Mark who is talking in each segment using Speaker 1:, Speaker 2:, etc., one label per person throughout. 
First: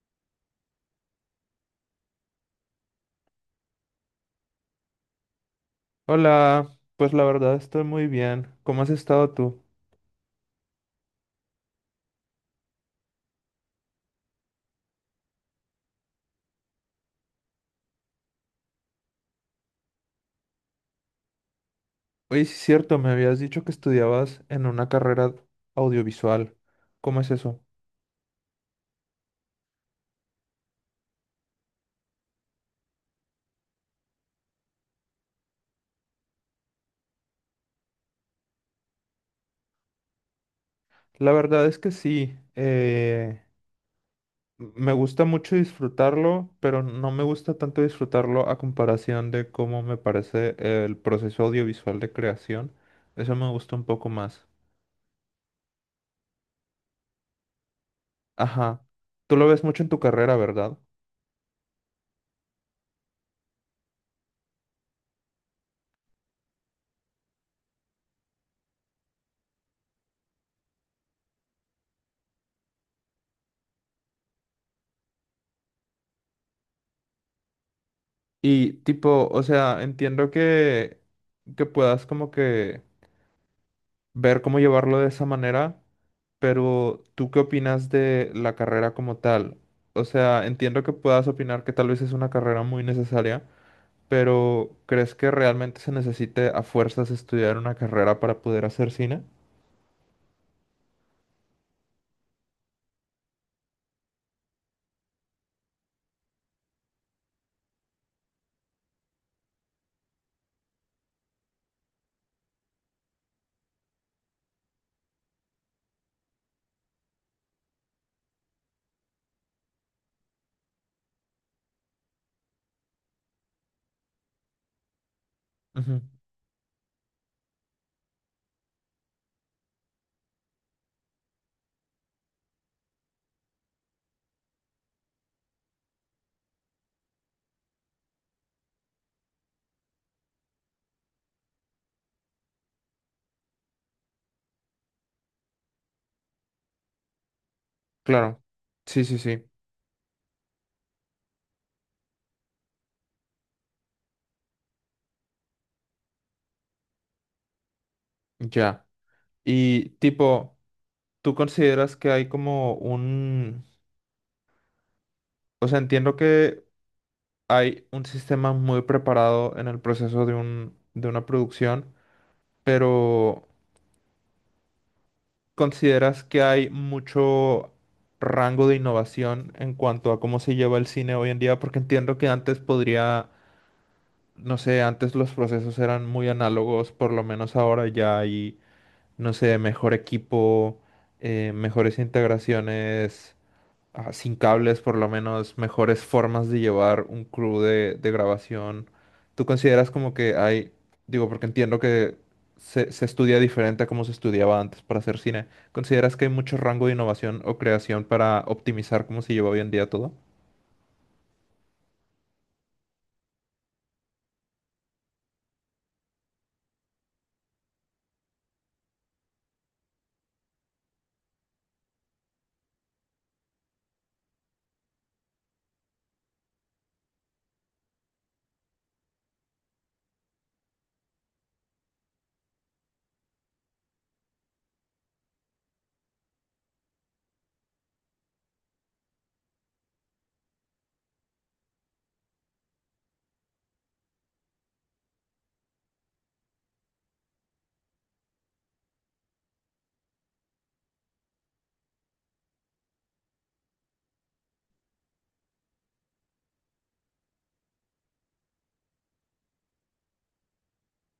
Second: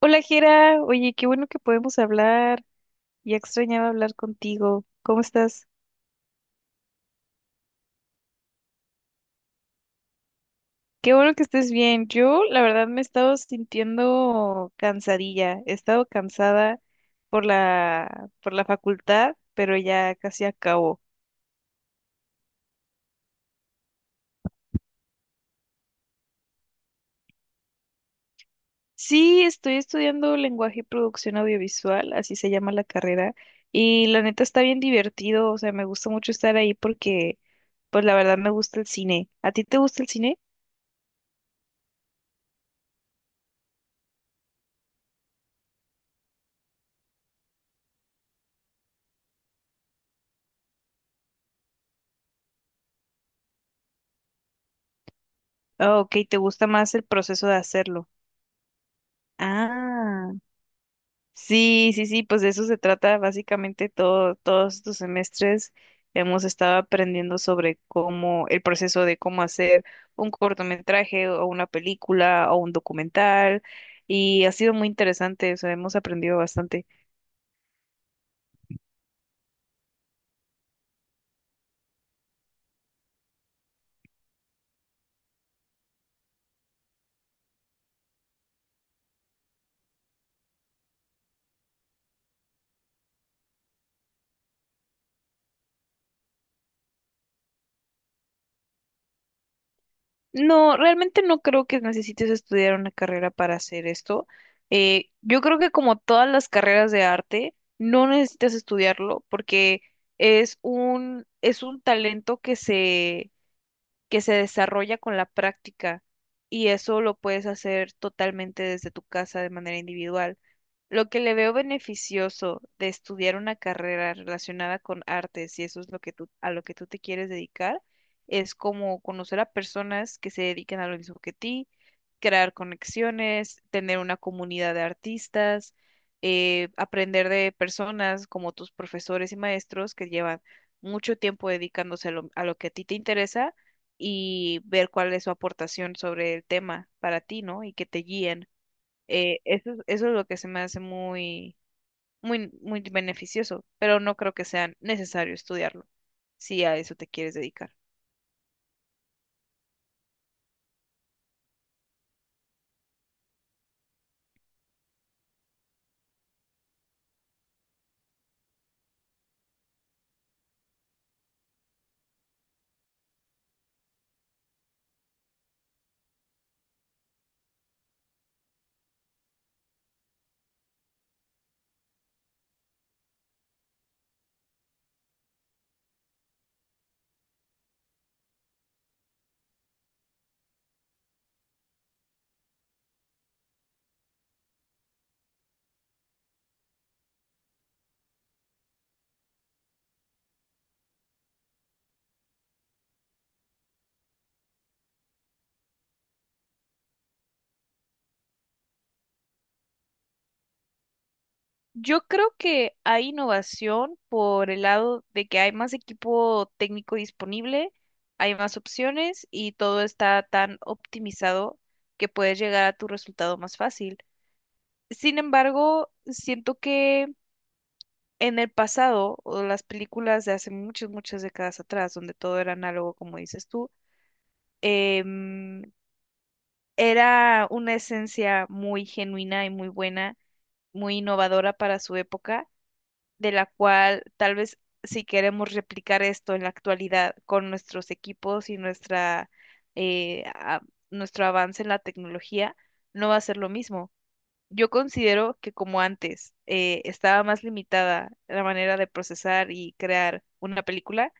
Speaker 1: Hola, Jera. Oye, qué bueno que podemos hablar. Ya extrañaba hablar contigo. ¿Cómo estás?
Speaker 2: Hola, pues la verdad estoy muy bien. ¿Cómo has estado tú?
Speaker 1: Qué bueno que estés bien. Yo, la verdad, me he estado sintiendo cansadilla. He estado cansada por la facultad, pero ya casi acabo.
Speaker 2: Oye, sí es cierto, me habías dicho que estudiabas en una carrera audiovisual. ¿Cómo es eso?
Speaker 1: Sí, estoy estudiando lenguaje y producción audiovisual, así se llama la carrera, y la neta está bien divertido. O sea, me gusta mucho estar ahí porque, pues, la verdad me gusta el cine. ¿A ti te gusta el cine?
Speaker 2: La verdad es que sí, me gusta mucho disfrutarlo, pero no me gusta tanto disfrutarlo a comparación de cómo me parece el proceso audiovisual de creación. Eso me gusta un poco más.
Speaker 1: Ah, ok, ¿te gusta más el proceso de hacerlo?
Speaker 2: Ajá. Tú lo ves mucho en tu
Speaker 1: Ah,
Speaker 2: carrera, ¿verdad?
Speaker 1: sí, sí, sí, pues de eso se trata básicamente todo, todos estos semestres hemos estado aprendiendo sobre cómo, el proceso de cómo hacer un cortometraje o una película o un documental y ha sido muy interesante, o sea, hemos aprendido bastante.
Speaker 2: Y tipo, o sea, entiendo que puedas como que ver cómo llevarlo de esa manera, pero ¿tú qué opinas de la carrera como tal? O sea, entiendo que puedas opinar que tal vez es una carrera muy necesaria, pero ¿crees que realmente se necesite a fuerzas estudiar una carrera para poder hacer cine?
Speaker 1: No, realmente no creo que necesites estudiar una carrera para hacer esto. Yo creo que como todas las carreras de arte, no necesitas estudiarlo porque es un talento que se desarrolla con la práctica y eso lo puedes hacer totalmente desde tu casa de manera individual. Lo que le veo beneficioso de estudiar una carrera relacionada con artes, si eso es lo
Speaker 2: Ujú.
Speaker 1: que tú, a lo que tú te quieres dedicar, es como conocer a personas que se dedican a lo mismo que ti, crear conexiones, tener una comunidad de artistas, aprender de personas como tus profesores y maestros que llevan mucho tiempo dedicándose a lo que a ti te interesa y ver cuál es su aportación sobre el tema para ti, ¿no? Y que te
Speaker 2: Claro.
Speaker 1: guíen.
Speaker 2: Sí, sí,
Speaker 1: Eh,
Speaker 2: sí.
Speaker 1: eso, es- eso es lo que se me hace muy, muy, muy beneficioso, pero no creo que sea necesario estudiarlo si a eso te quieres dedicar.
Speaker 2: Ya. Y tipo, ¿tú consideras que hay como un... O sea, entiendo que hay un sistema muy preparado en el proceso de de una producción, pero... ¿Consideras que hay mucho rango de innovación en cuanto a cómo se lleva el cine hoy en día? Porque entiendo que antes podría, no sé, antes los procesos eran muy análogos, por lo menos ahora ya hay, no sé, mejor equipo, mejores integraciones ah, sin cables, por lo menos mejores formas de llevar un crew de grabación. ¿Tú consideras como que hay, digo, porque entiendo que se estudia diferente a como se estudiaba antes para hacer cine, ¿consideras que hay mucho rango de innovación o creación para optimizar cómo se lleva hoy en día todo?
Speaker 1: Yo creo que hay innovación por el lado de que hay más equipo técnico disponible, hay más opciones y todo está tan optimizado que puedes llegar a tu resultado más fácil. Sin embargo, siento que en el pasado, o las películas de hace muchas, muchas décadas atrás, donde todo era análogo, como dices tú, em, era una esencia muy genuina y muy buena, muy innovadora para su época, de la cual tal vez si queremos replicar esto en la actualidad con nuestros equipos y nuestra, eh, a- nuestro avance en la tecnología, no va a ser lo mismo. Yo considero que como antes estaba más limitada la manera de procesar y crear una película,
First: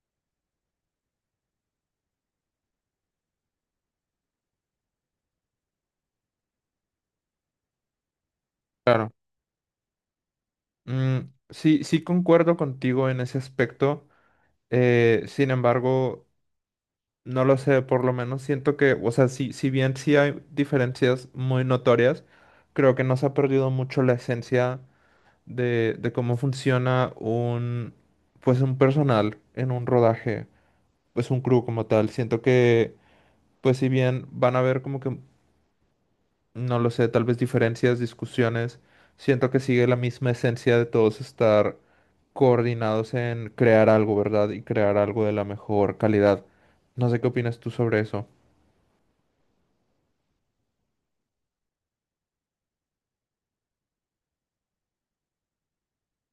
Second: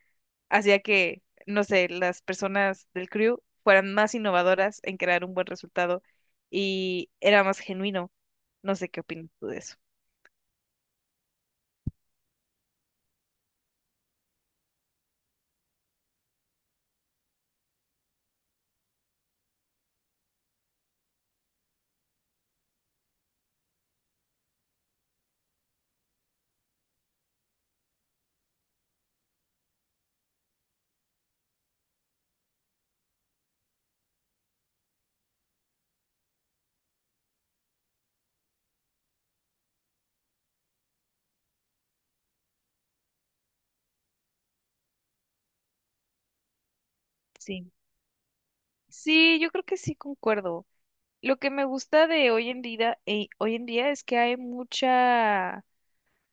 Speaker 1: hacía que, no sé, las personas del crew fueran más innovadoras en crear un buen resultado y era más genuino. No sé qué
Speaker 2: Claro.
Speaker 1: opinas tú de eso.
Speaker 2: Mm, sí, sí concuerdo contigo en ese aspecto. Sin embargo, no lo sé, por lo menos siento que, o sea, si, si bien sí hay diferencias muy notorias, creo que no se ha perdido mucho la esencia de cómo funciona un, pues un personal en un rodaje, pues un crew como tal. Siento que, pues si bien van a haber como que, no lo sé, tal vez diferencias, discusiones, siento que sigue la misma esencia de todos estar coordinados en crear algo, ¿verdad? Y crear algo de la mejor calidad. No sé qué opinas tú
Speaker 1: Sí.
Speaker 2: sobre eso.
Speaker 1: Sí, yo creo que sí concuerdo. Lo que me gusta de hoy en día es que hay mucha,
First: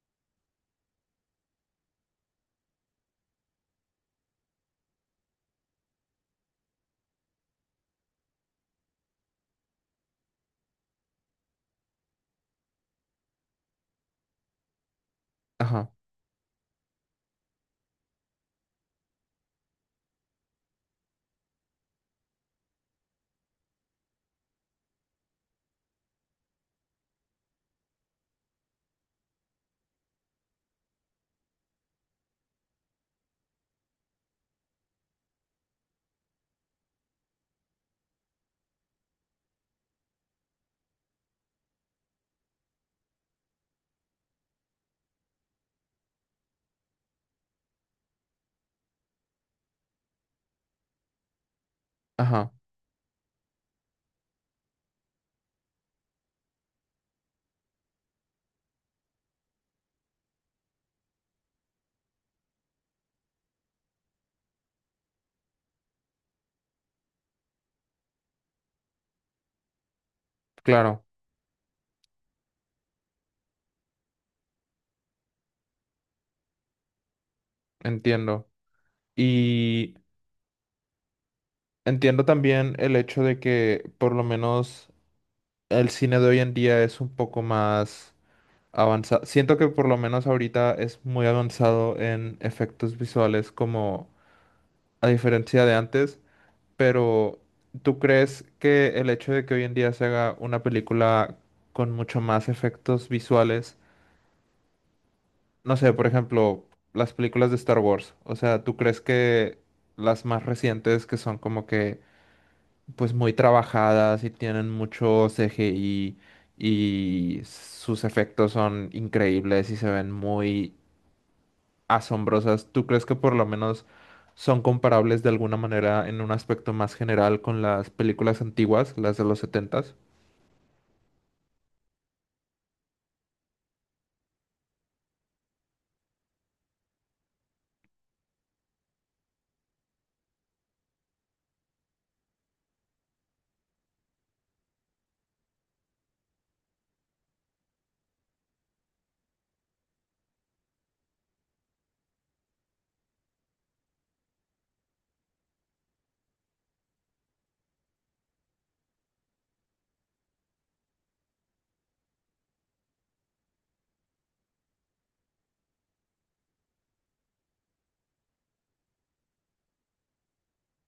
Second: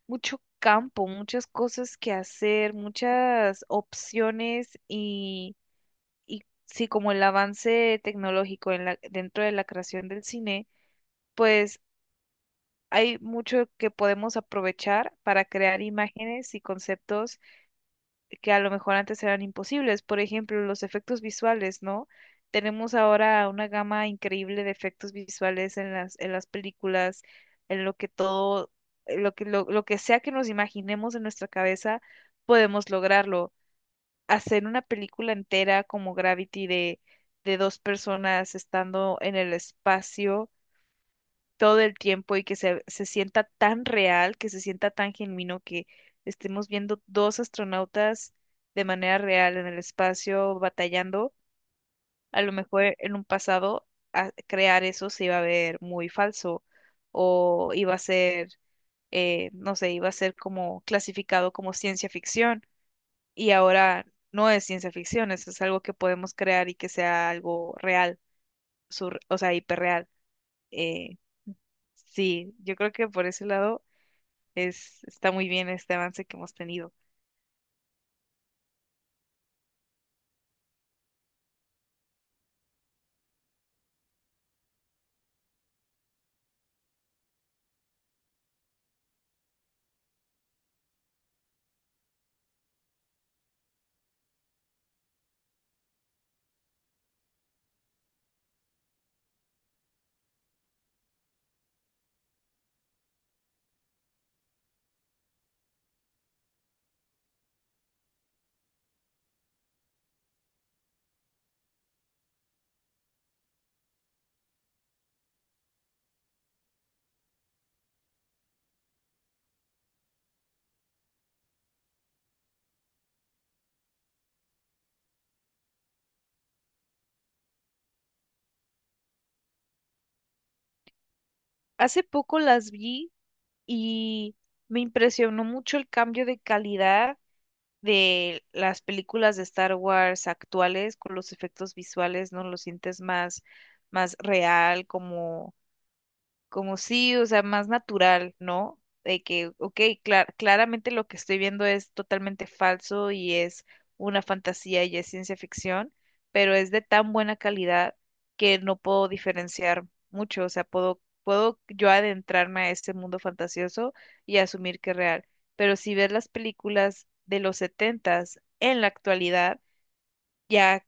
Speaker 1: mucho campo, muchas cosas que hacer, muchas opciones y sí, como el avance tecnológico dentro de la creación del cine, pues hay mucho que podemos aprovechar para crear
Speaker 2: Ajá,
Speaker 1: imágenes y conceptos que a lo mejor antes eran imposibles. Por ejemplo, los efectos visuales, ¿no? Tenemos ahora una gama increíble de efectos visuales en las películas, en lo que todo, en lo que sea que nos imaginemos en nuestra cabeza, podemos lograrlo. Hacer una película entera como Gravity de dos personas estando en el espacio todo el tiempo y que se sienta tan real, que se sienta tan genuino, que estemos viendo dos astronautas de manera real en el espacio batallando, a lo
Speaker 2: ajá,
Speaker 1: mejor en un pasado crear eso se iba a ver muy falso o iba a ser, no sé, iba a ser como clasificado como ciencia ficción y ahora no es ciencia ficción, eso es algo que podemos crear y que sea algo real, o sea, hiperreal.
Speaker 2: claro,
Speaker 1: Eh, sí, yo creo que por ese lado está muy bien este avance que hemos tenido.
Speaker 2: entiendo. Y entiendo también el hecho de que por lo menos el cine de hoy en día es un poco más avanzado. Siento que por lo menos ahorita es muy avanzado en efectos visuales como a diferencia de antes, pero ¿tú crees que el hecho de que hoy en día se haga una película con mucho más efectos visuales? No sé, por ejemplo, las películas de Star Wars. O sea, ¿tú crees que las más recientes que son como que pues muy trabajadas y tienen mucho CGI y sus efectos son increíbles y se ven muy asombrosas, ¿tú crees que por lo menos son comparables de alguna manera en un aspecto más general con las películas antiguas, las de los setentas?
Speaker 1: Hace poco las vi y me impresionó mucho el cambio de calidad de las películas de Star Wars actuales con los efectos visuales, ¿no? Lo sientes más, más real, como sí, o sea, más natural, ¿no? De que, ok, claramente lo que estoy viendo es totalmente falso y es una fantasía y es ciencia ficción, pero es de tan buena calidad que no puedo diferenciar mucho, o sea, puedo yo adentrarme a ese mundo fantasioso y asumir que es real, pero si ves las películas de los setentas en la actualidad, ya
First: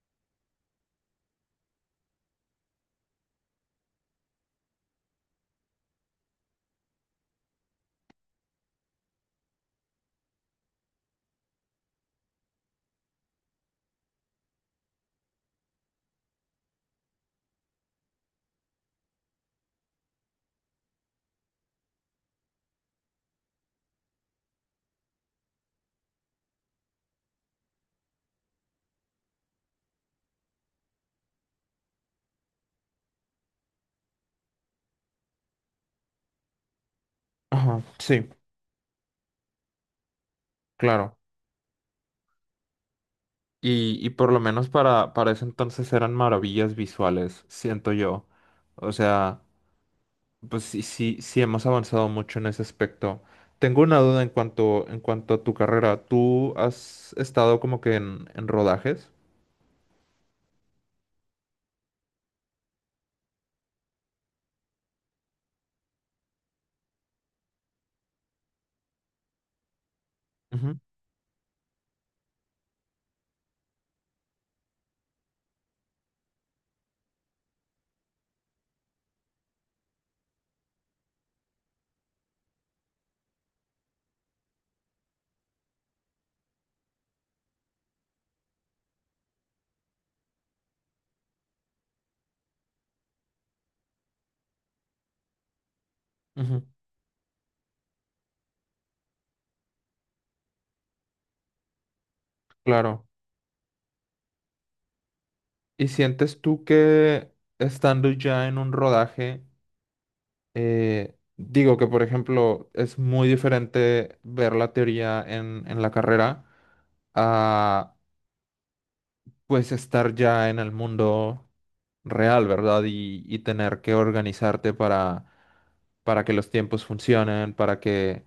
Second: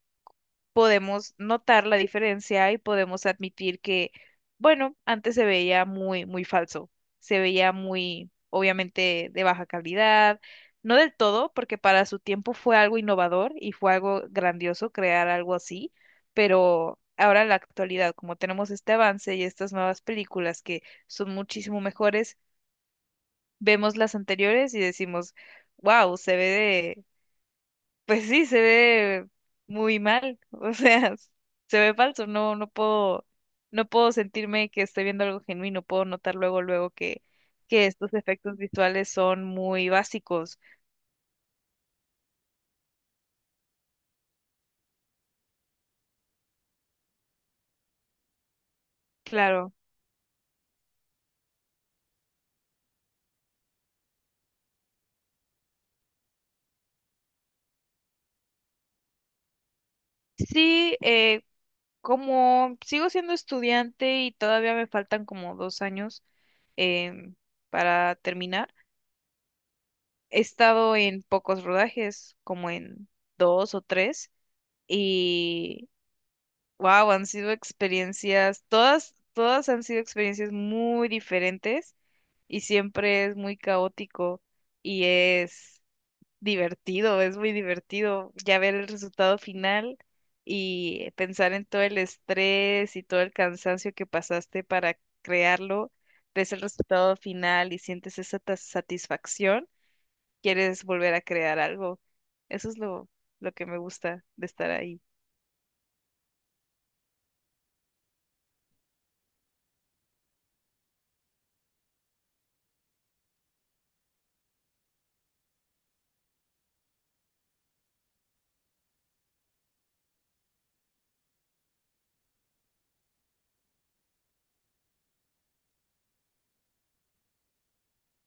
Speaker 1: podemos notar la diferencia y podemos admitir que, bueno, antes se veía muy, muy falso, se veía muy, obviamente, de baja calidad, no del todo, porque para su tiempo fue algo innovador y fue algo grandioso crear algo así, pero ahora en la actualidad, como tenemos este avance y estas nuevas películas que son muchísimo mejores, vemos las anteriores y decimos, wow, se ve pues sí, se ve muy mal, o sea, se ve falso, no, no puedo sentirme que estoy viendo algo genuino, puedo notar luego, luego que,
Speaker 2: Ajá,
Speaker 1: estos
Speaker 2: sí,
Speaker 1: efectos visuales son muy básicos.
Speaker 2: claro. Y por lo menos para ese entonces eran maravillas visuales, siento yo. O sea,
Speaker 1: Claro.
Speaker 2: pues sí, sí, sí hemos avanzado mucho en ese aspecto. Tengo una duda en cuanto a tu carrera. ¿Tú has estado como que en rodajes?
Speaker 1: Sí, como sigo siendo estudiante y todavía me faltan como 2 años em, para terminar, he
Speaker 2: Ujú,
Speaker 1: estado en pocos rodajes, como en dos o tres, wow, han sido experiencias, todas, todas han sido experiencias muy diferentes y siempre es muy caótico y es divertido, es muy divertido ya ver el resultado final y pensar en todo el estrés y todo el cansancio que pasaste para crearlo, ves el
Speaker 2: ujú,
Speaker 1: resultado final y sientes esa satisfacción, quieres volver a crear algo. Eso es
Speaker 2: claro.
Speaker 1: lo que me gusta de estar ahí.
Speaker 2: ¿Y sientes tú que estando ya en un rodaje, digo que por ejemplo es muy diferente ver la teoría en la carrera? A pues estar ya en el mundo real, ¿verdad? Y tener que organizarte para que los tiempos funcionen, para que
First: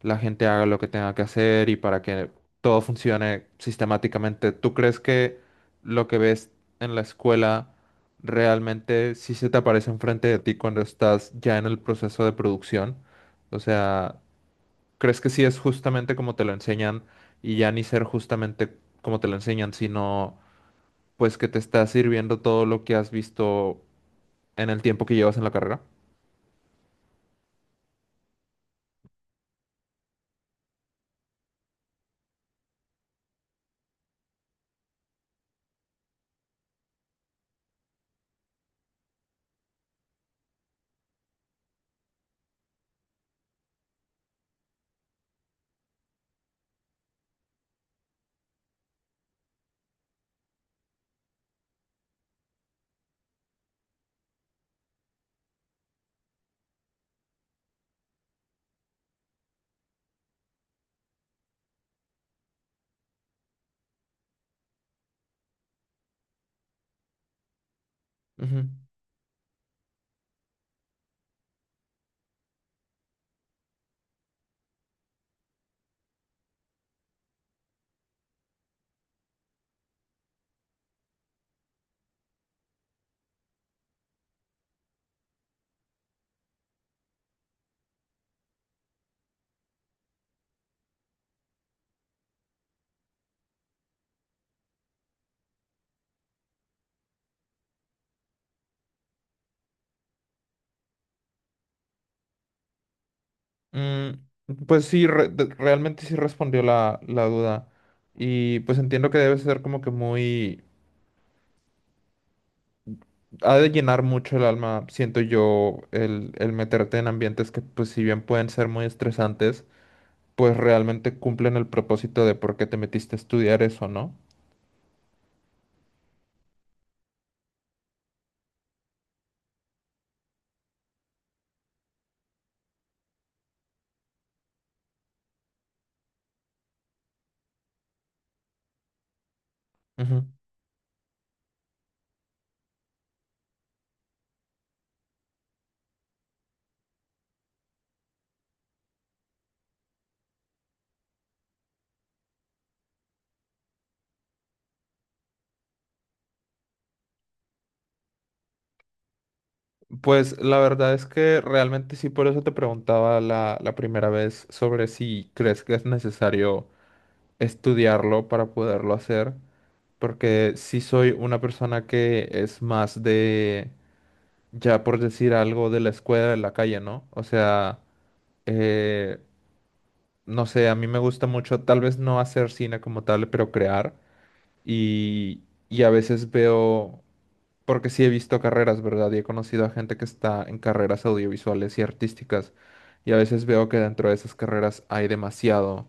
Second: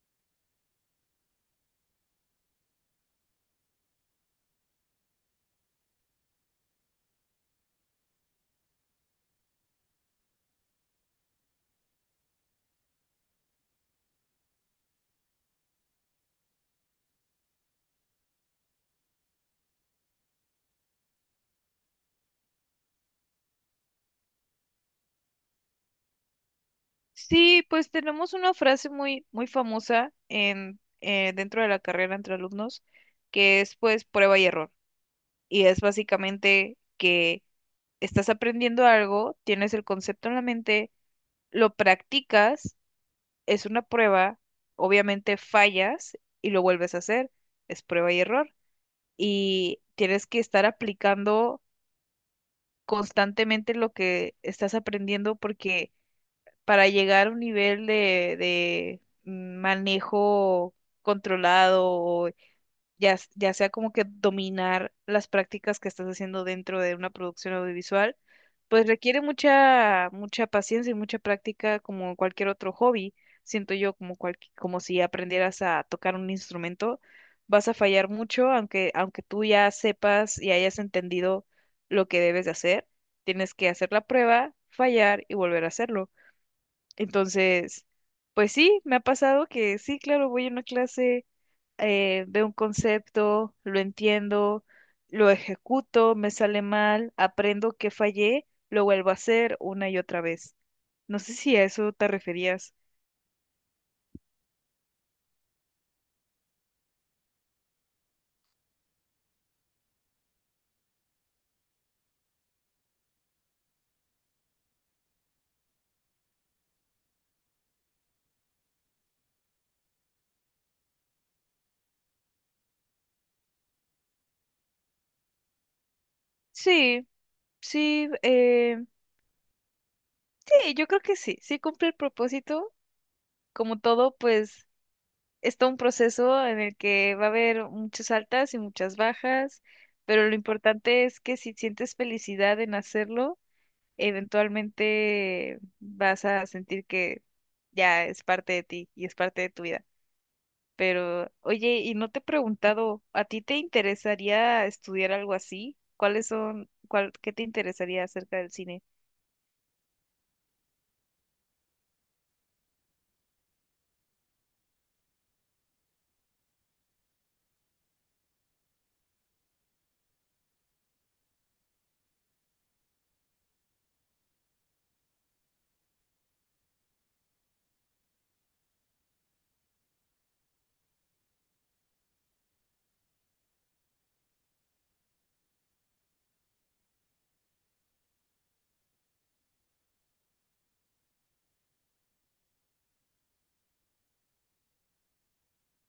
Speaker 2: la gente haga lo que tenga que hacer y para que todo funcione sistemáticamente. ¿Tú crees que lo que ves en la escuela realmente sí se te aparece enfrente de ti cuando estás ya en el proceso de producción? O sea, ¿crees que sí es justamente como te lo enseñan y ya ni ser justamente como te lo enseñan, sino pues que te está sirviendo todo lo que has visto en el tiempo que llevas en la carrera.
Speaker 1: Sí, pues tenemos una frase muy, muy famosa dentro de la carrera entre alumnos, que es pues prueba y error. Y es básicamente que estás aprendiendo algo, tienes el concepto en la mente, lo practicas, es una prueba, obviamente fallas y lo vuelves a hacer, es prueba y error. Y tienes que estar aplicando constantemente lo que estás aprendiendo porque para llegar a un nivel de manejo controlado, o ya sea como que dominar las prácticas que estás haciendo dentro de una producción audiovisual,
Speaker 2: Ujú.
Speaker 1: pues requiere mucha, mucha paciencia y mucha práctica como cualquier otro hobby. Siento yo como si aprendieras a tocar un instrumento, vas a fallar mucho, aunque tú ya sepas y hayas entendido lo que debes de hacer, tienes que hacer la prueba, fallar y volver a hacerlo. Entonces, pues sí, me ha pasado que sí, claro, voy a una clase, veo un concepto, lo entiendo, lo ejecuto, me sale mal, aprendo que fallé, lo vuelvo a hacer una y otra vez. No sé si a eso te referías.
Speaker 2: Mm, pues sí, realmente sí respondió la duda. Y pues entiendo que debe ser como que muy... Ha de llenar mucho el alma, siento yo, el meterte en ambientes que pues si bien pueden ser muy estresantes, pues realmente cumplen el propósito de por qué te metiste a estudiar eso, ¿no?
Speaker 1: Sí, sí, sí, yo creo que sí, sí cumple el propósito. Como todo, pues está un proceso en el que va a haber muchas altas y muchas bajas, pero lo importante es que si sientes felicidad en hacerlo, eventualmente vas a sentir que ya es parte de ti y es parte de tu vida. Pero, oye, y no te he preguntado, ¿a ti te interesaría estudiar algo así? ¿Cuáles son, cuál, qué te interesaría acerca del cine?
Speaker 2: Pues la verdad es que realmente sí, por eso te preguntaba la primera vez sobre si crees que es necesario estudiarlo para poderlo hacer, porque sí soy una persona que es más ya por decir algo, de la escuela de la calle, ¿no? O sea, eh, no sé, a mí me gusta mucho, tal vez no hacer cine como tal, pero crear, y, y a veces veo porque sí he visto carreras, ¿verdad? Y he conocido a gente que está en carreras audiovisuales y artísticas. Y a veces veo que dentro de esas carreras hay demasiado,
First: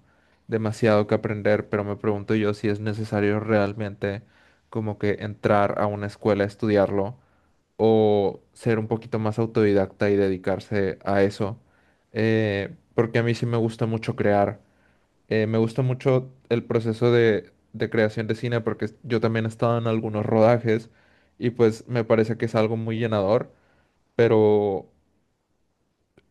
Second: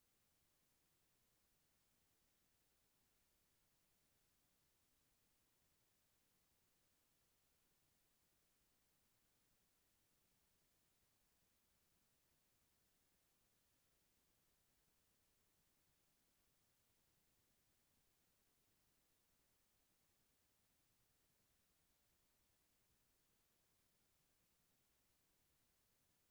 Speaker 2: demasiado que aprender, pero me pregunto yo si es necesario realmente como que entrar a una escuela a estudiarlo o ser un poquito más autodidacta y dedicarse a eso. Porque a mí sí me gusta mucho crear. Me gusta mucho el proceso de creación de cine porque yo también he estado en algunos rodajes y pues me parece que es algo muy llenador, pero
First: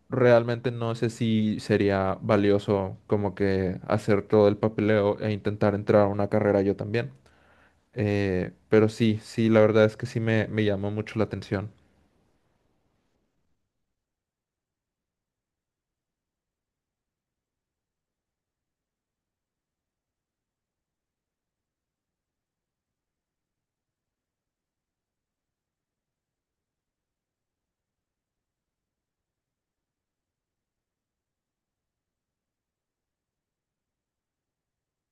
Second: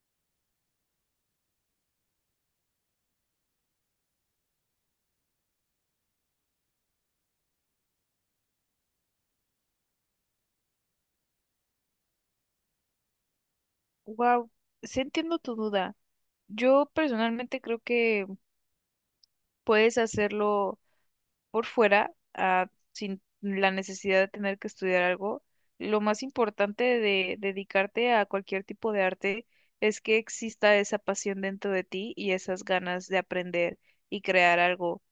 Speaker 2: realmente no sé si sería valioso como que hacer todo el papeleo e intentar entrar a una carrera yo también. Pero sí, sí, la verdad es que me llamó mucho la atención.
Speaker 1: Wow, sí entiendo tu duda. Yo personalmente creo que puedes hacerlo por fuera, ah, sin la necesidad de tener que estudiar algo, lo más importante de dedicarte a cualquier tipo de arte es que exista esa pasión dentro de ti y esas ganas de aprender y crear algo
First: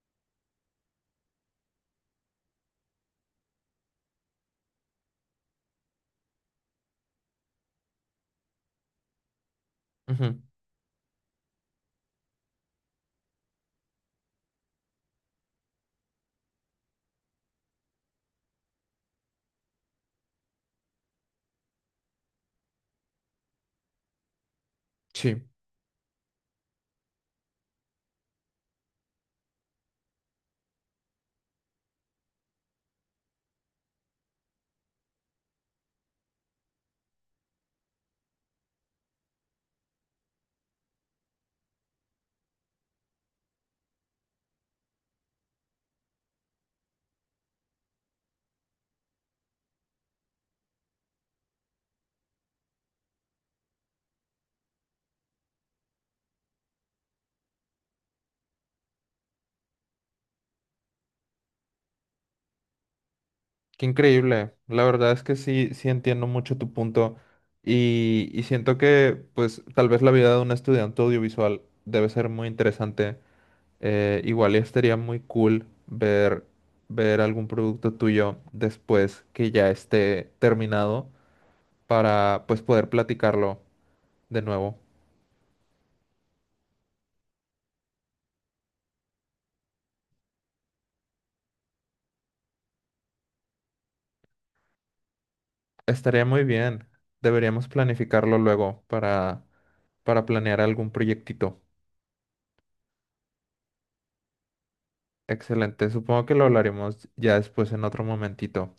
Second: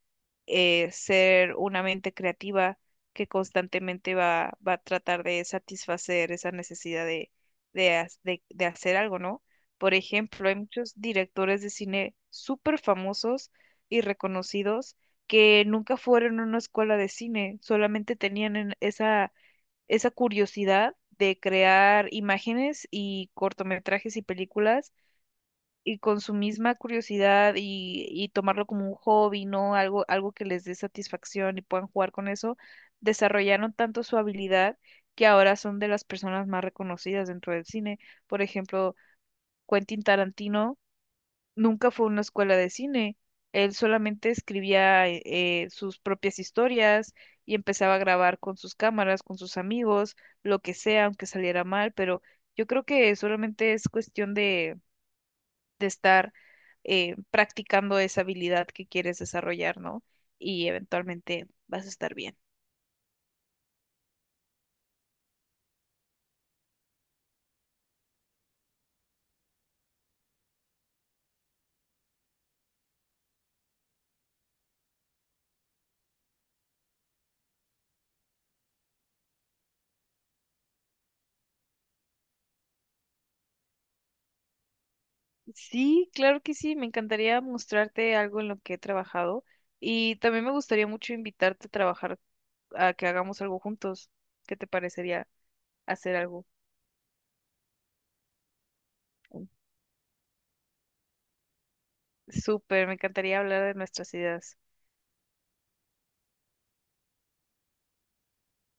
Speaker 1: ser una mente creativa que constantemente va a tratar de satisfacer esa necesidad de hacer algo, ¿no? Por
Speaker 2: Ujú.
Speaker 1: ejemplo, hay muchos directores de cine súper famosos y reconocidos que nunca fueron a una escuela de cine, solamente tenían esa, curiosidad de crear imágenes y cortometrajes y películas
Speaker 2: Sí.
Speaker 1: y con su misma curiosidad y tomarlo como un hobby, ¿no? Algo, algo que les dé satisfacción y puedan jugar con eso, desarrollaron tanto su habilidad que ahora son de las personas más reconocidas dentro del cine. Por ejemplo, Quentin Tarantino nunca fue a una escuela de cine. Él solamente escribía sus propias historias y empezaba a grabar con sus cámaras, con sus amigos, lo que sea, aunque saliera mal, pero yo creo que solamente es cuestión de estar practicando esa habilidad que quieres desarrollar, ¿no? Y eventualmente vas a estar bien.
Speaker 2: Qué increíble. La verdad es que sí, sí entiendo mucho tu punto y siento que pues tal vez la vida de un estudiante audiovisual debe ser muy interesante. Igual y estaría muy cool ver, ver algún producto tuyo después que ya esté terminado para pues poder platicarlo de nuevo.
Speaker 1: Sí, claro que sí, me encantaría mostrarte algo en lo que he trabajado y también me gustaría mucho invitarte a trabajar, a que hagamos algo juntos. ¿Qué te parecería hacer
Speaker 2: Estaría muy
Speaker 1: algo?
Speaker 2: bien. Deberíamos planificarlo luego para planear algún proyectito.
Speaker 1: Súper, me encantaría hablar de nuestras ideas.
Speaker 2: Excelente. Supongo que lo hablaremos ya después en otro momentito.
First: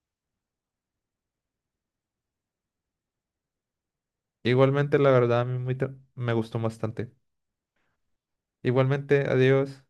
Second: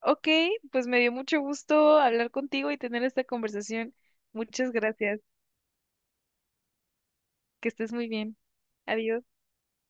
Speaker 1: Ok, pues me dio mucho gusto hablar contigo y tener esta conversación. Muchas
Speaker 2: Igualmente, la
Speaker 1: gracias.
Speaker 2: verdad, a mí me gustó bastante.
Speaker 1: Que estés muy bien. Adiós.
Speaker 2: Igualmente, adiós.